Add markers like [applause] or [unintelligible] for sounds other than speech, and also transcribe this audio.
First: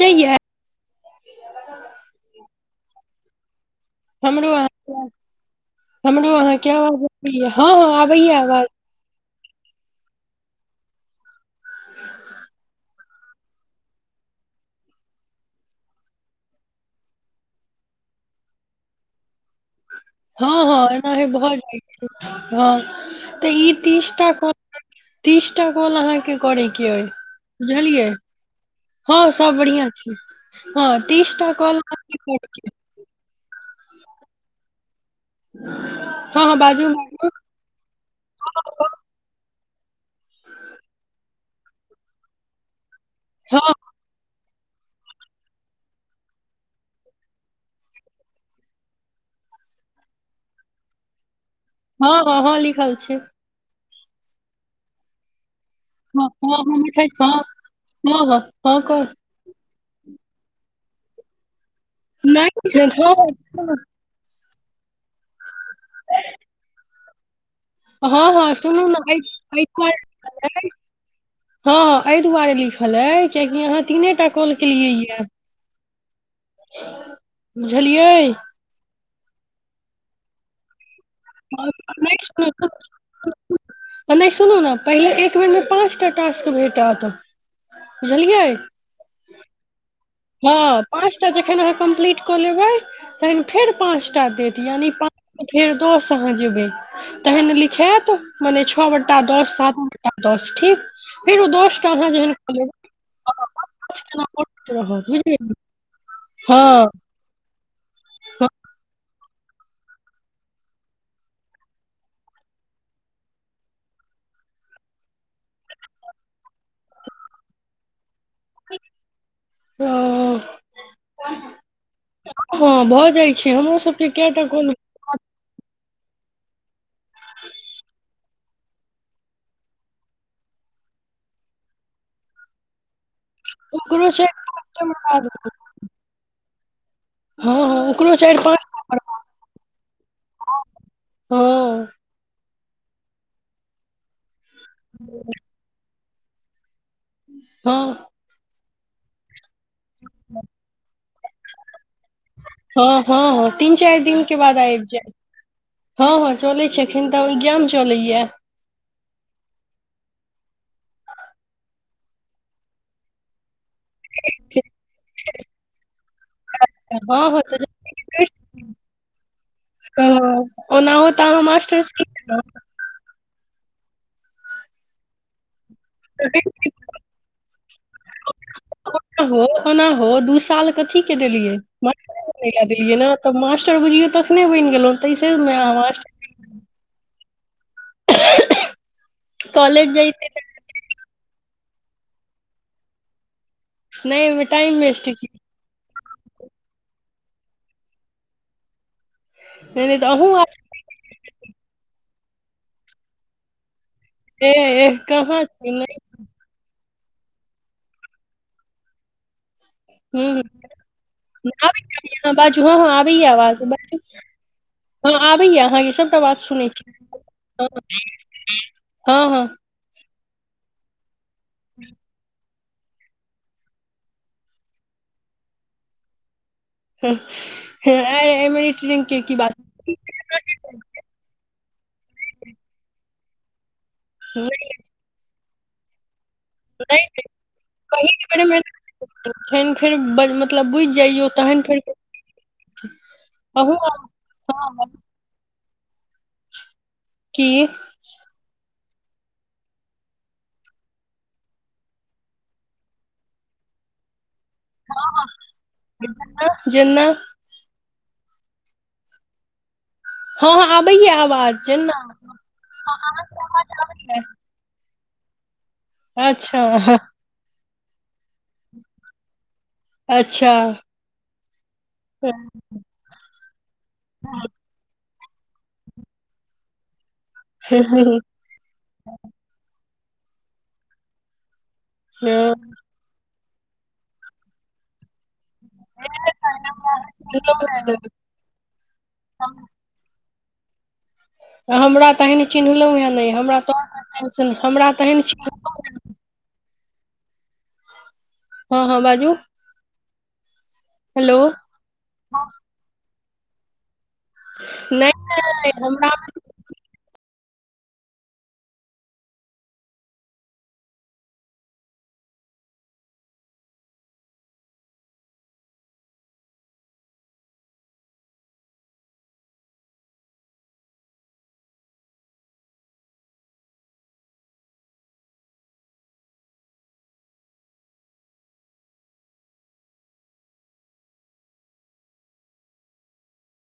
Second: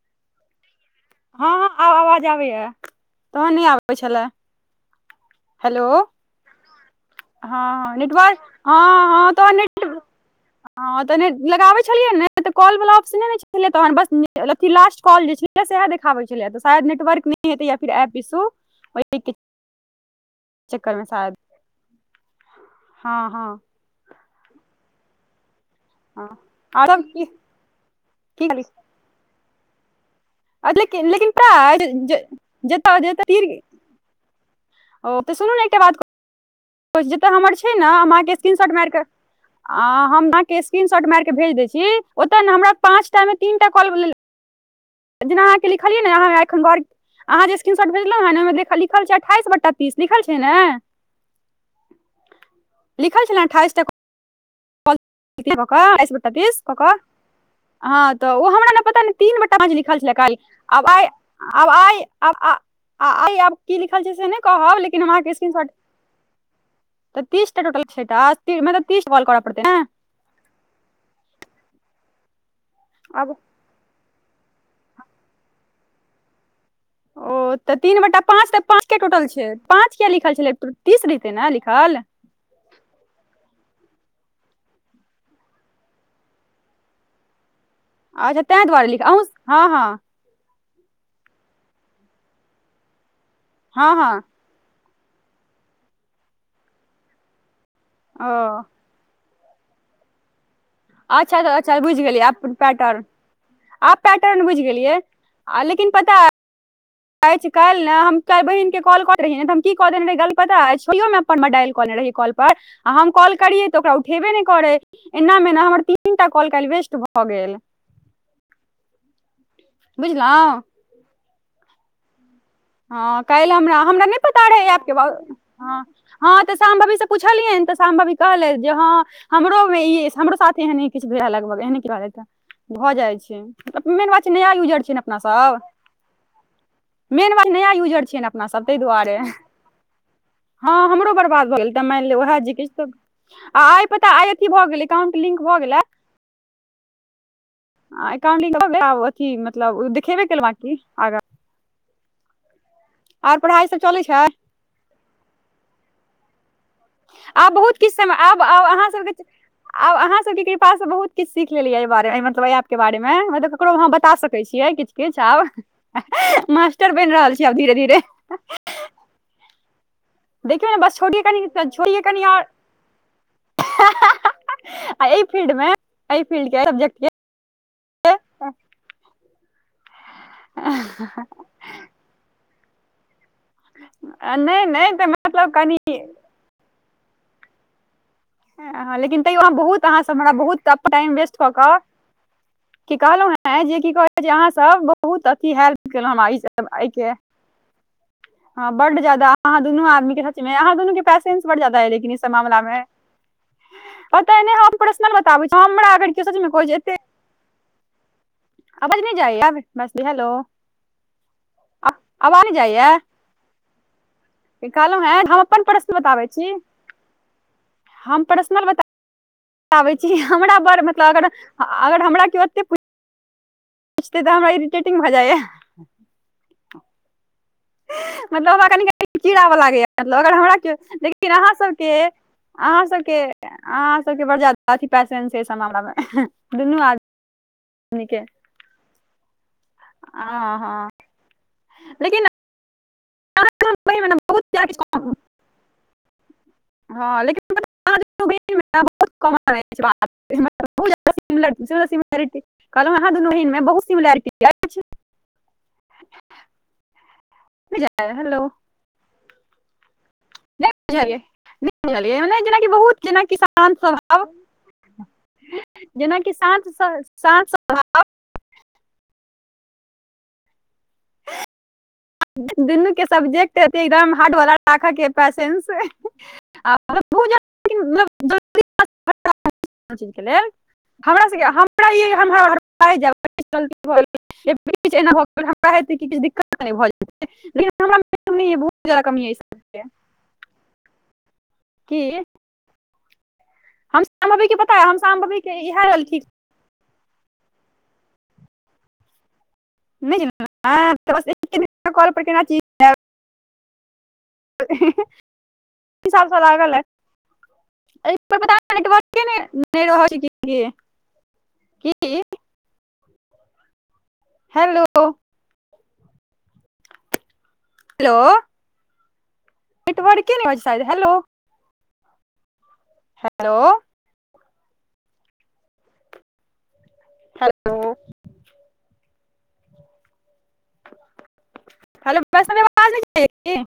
च यै हँ हँ आब आवाज आबैए तहन नहि आबै छलै हमरो अहाँ हेलो हमरो अहाँके आवाज हँ अबैया हँ आबैय नेटवर्क आवाज हँ हॅं नेट ह तऽ लगाबै छलियै ने कॉल वला ऑप्शने नै छले तहन बस अथी लास्ट कॉल जे छलै सेहय देख आबय छल तऽ शायद नेटवर्क नै हेतय या फेर एप इसू ओय के हँ हँ एनाहे भऽ जाइ छै हँ तऽ ई तीसटा तीस टा कल हँ अहाँके करैके आओर अ सब की बुझलियै की हँ सब बढ़िआँ छै अजय क हँ लेकिन लेकिन तीसटा कॉल ताइर जे अहाँके करके जेत्तअ जेत्तअ गीर ओ तऽ सुनू ने एकटा बात हँ हँ बाजू नऽ जेतअ हमर छै ना हम अहाॅं के स्क्रीन शॉट मारिकऽ आ हम अहाॅं के स्क्रीन शॉट मारि के भेज दैत छी ओतऽ ने हमरा पाँचटा मे तीनटा हँ कॉल बोलै जेना अहाँके लिखलियै ने अहाँ हैये एखन गौड़ अहाँ जे स्क्रीनशॉट भेजलौ हें ने ओहिमे लिखल छै अट्ठाइस बट्टा तीस लिखल छै ने हँ हँ हँ लिखल छै अट्ठाइस तक कऽ कऽ अट्ठाइस बट्टा हँ तीस कऽ हम कऽ उठै हँ हँ तऽ ओ हमरा मे पता नहि तीन बट् टा मे जे लिखल छलैये काल्हि आब आइ आब आइ आब नहि हँ आइ आब की लिखल ल छै से नै कहब लेकिन हम अहाँ के स्क्रीनशॉट तऽ तीस टा टोटल छै हँ टास्क हँ ती सुनू मतलब ने तीस एहि सोल्भ करऽ एहि पड़तै नै दुआरे लिखल हँ एहि दुआरे लिखल अय आब कियाकि अहाँ तीनेटा कॉल केलियै ये ओ तऽ तीन बट्टा बुझलियै पाँच तऽ पाँच किये टोटल छै पाँच किया लिखल छेलै टो [inaudible] नहि सुनू नऽ पहिले एक बेर मे पाँचटा टास्क भेटत अच्छा बुझलियै तें दुआरे लिख अहुंस हँ हँ हँ पाँचटा जखैन अहाँ कम्प्लीट कऽ लेबै तहैन फेर हँ हँ पाँचटा देत यानि पां तऽ फेर दस अहाँ जेबै तहैन लिखायत ओ मने छौ बट्टा दस सात बट्टा दस ठीक अच्छा फेर ओ तऽ अच्छा दस टा बुझि अहाँ गेलियै जहन आब कऽ पैटर्न लेबै आब पैटर्न बुझि गेलियै हूँ आ लेकिन पता हँ अछि काल्हि ने हम काल्हि ने हँ बहिनके कॉल कर रहियै तऽ हम की कऽ देने रहियै गलती पता अछि कियो ने उपर मे डायल कऽ लेने रहीयै कॉल पर आ हम कॉल करियै तऽ ओकरा उठेबे नहि करै एनामेना हमर तीन टा कॉल काल्हि वेस्ट भऽ गेल [inaudible] बुझलौं हँ भऽ जाइ छै हमरो सबके कय टा कॉल हॅं तऽ साम्भवी सँ पुछलियनि तऽ साम्भवी कहलथि जे हँ हमरो मे ई अछि हमरो साथे एहने किछ होइये लगभग एहने के बारे एकटा [unintelligible] भऽ जाइ छै ओकरो मेन बात छै नया पाँच यूजर टा मे छियै ने अपना बात सब मेन बात हँ नया यूजर ओकरो छियै ने चारि अपना पाँच सब ताहि टा परब दुआरे हँ हमरो बर्बाद भऽ गेल तऽ हँ मानि ले उएह जे किछु तऽ आ आइ पता आइ अथी भऽ गेलै एकाउंट लिंक भऽ गेलै हँ अथी मतलब देखेबे केलै बांकी आगां हँ आर हँ पढ़ाइ तीन सब चारि चलै छै दिन के बाद आबि जाय हँ हँ चलैत छै एखन तऽ इग्जाम चलैये तऽ आब अहाँ सबके तऽ आब अहाँ सबके के कृपा सँ बहुत किछु सीख लेलियै एहि बारे मे मतलब एहि एप के बारे मे ककरो अहाँ बता सकै छियै किछु किछु आब मास्टर बनि हँ रहल हँ छियै आब तऽ धीरे धीरे करि सकै देखियौ हो। नऽ बस ओनाहो छोड़ियै तऽ अहाँ कनी मास्टर्स छोड़ियै की कनी केलहुँ? आओर एहि फील्ड मे एहि फील्ड के सब्जेक्ट के के ओनाहु दू साल कथी के देलियै मास्टरे बनैले देलियै नऽ तऽ मास टर बुझियौ तखने नहि बनि गेलौं नहि तऽ तहि सभ मतलब ले कनि आब [unintelligible] लेकिन तैयो अहाँ बहुत कॉलेज अहाँ सँ जैते हमरा बहुत टाइम इनवेस्ट कऽ कऽ की कहलहु हें जे की नहि कहे ओहिमे अहाँ टाइम सब वेस्ट बहुत की अथी हेल्प [unintelligible] अहाँ दुनू नहि नहि तऽ आदमी के अहूँ आब सचमे अहाँ दुनू के पैसेंस बड ज्यादा है लेकिन ई सब मामला मे पता नहि हम एह एह प्रश्नल कहाँ बताबै छी नहि छी आबाज नहि जाइयै हेलो [unintelligible] आबैयै आबैत ह आवाज नहि बाजू हँ हँ जाइया आबै यै बाजु कहलहुँ हँ हेँ हम अपन आबैया अहाँके पर्सनल सभटा बताबै बात सुनै छी हँ हँ आबै छी हमरा बर मतलब अगर अगर हमरा केओ ओते पुछते तऽ हमरा इरिटेटिंग भए जाइयै हँ मतलब हमरा कनी कनी कीड़ा वला लागैयै मतलब अगर हमरा केओ लेकिन अहाँसभके अहाँसभके अहाँ सभके बड़ ज्यादा अथी पैसन यै एहि सभ मामलामे नहि गे कहि के बेर फेन फेर हँ मतलब बुझि हँ जइयो तहन फेर लेकिन बहुत किछ [unintelligible] कम [unintelligible] की कहलहुँ अहाँ दुनू बहिन मे बहुत सिमिलरिटी अछि जेना हेलो [unintelligible] हँ हँ ने आबैये आवाज जेना जेनाकि बहुत जेना किसान सब हब [unintelligible] जेनाकि साँझ अच्छा साँझ सब [unintelligible] अच्छा दुनू के सब्जेक्ट हतै एकदम हार्ड वाला राखय के पैंसेंस [unintelligible] चीजके लेल हमरा सबके हमरा ई [unintelligible] गेल हमरा हेछ दिक्कत [unintelligible] लेकिन हम बहुत ज्यादा कमी [unintelligible] हमरा कि तेहन चिन्हलहु हे नहि हमरा तोह हमरा तेहन चिन्हल [unintelligible] रहलख [unintelligible] हँ हँ बाजू हेलो [unintelligible] नहि नहि हमरा [unintelligible] [unintelligible] कि [inaudible] हेलो हेलो नेटवर्क नहि रहय छै शयद हेलो हेलो हेलो हेलो बस आवाज नहि जाइए कि [unintelligible]